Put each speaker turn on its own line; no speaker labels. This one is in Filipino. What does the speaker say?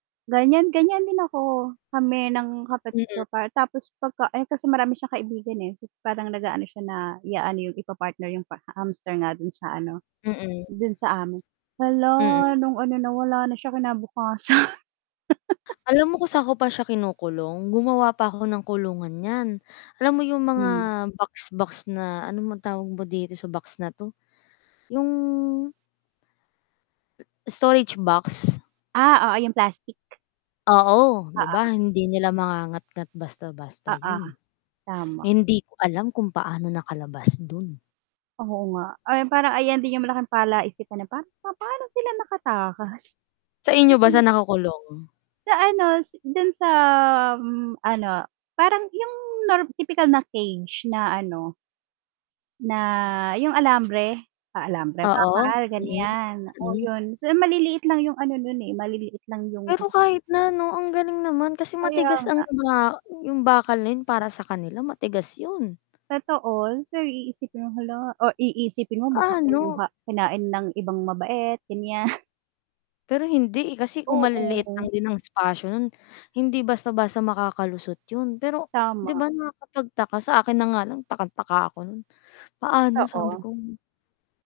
Ganiyan, ganiyan din ako. Kami ng kapatid
Mm.
ko pa, tapos pagka eh, kasi marami siyang kaibigan, eh. So, parang nag-aano siya na i-aano yung, ipa-partner yung pa hamster nga do'n sa ano,
Mm.
do'n sa am hala,
Mm.
nung ano nawala na siya kinabukasan.
Alam mo kung saan ko pa siya kinukulong? Gumawa pa ako ng kulungan niyan. Alam mo yung mga
Mm.
box box na ano ba tawag ba dito sa box na ‘to, yung Storage box.
Ah, oo yung plastic.
Oo,
Oo
‘di
nga.
ba hindi nila mangangatngat basta-basta
Oo,
'yon.
tama.
Hindi ko alam kung paano nakalabas do'n.
Oo nga. Ayon, parang ayan din yung malaking palaisipan na pan na paano sila nakatakas? Kasi
Sa inyo ba,
nung
saan nakakulong?
Sa ano, si do'n sa, um, ano, parang yung norm tipikal na cage na ano na yung alambre. Ah, alambre,
Oo.
bakal
Mm,
ganiyan. Oo,
mm.
'yon so maliliit lang yung ano 'non eh, maliliit lang yung
Pero kahit na 'no, ang galing naman kasi
Kaya
matigas
nga.
ang ba yung bakal na 'yon para sa kanila matigas 'yon.
Totoo, pero iisipin mo, hala, o iisipin mo baka
Paano?
kinuha kinain ng ibang mabait ganiyan
Pero hindi, eh, kasi kung maliliit
Oo.
lang din ng espasyo no'n, hindi basta-basta makakalusot 'yon. Pero ‘di
Tama.
ba nakakapagtaka, sa akin na nga lang takang-taka ako no'n. Paano, sabi
Totoo.
ko.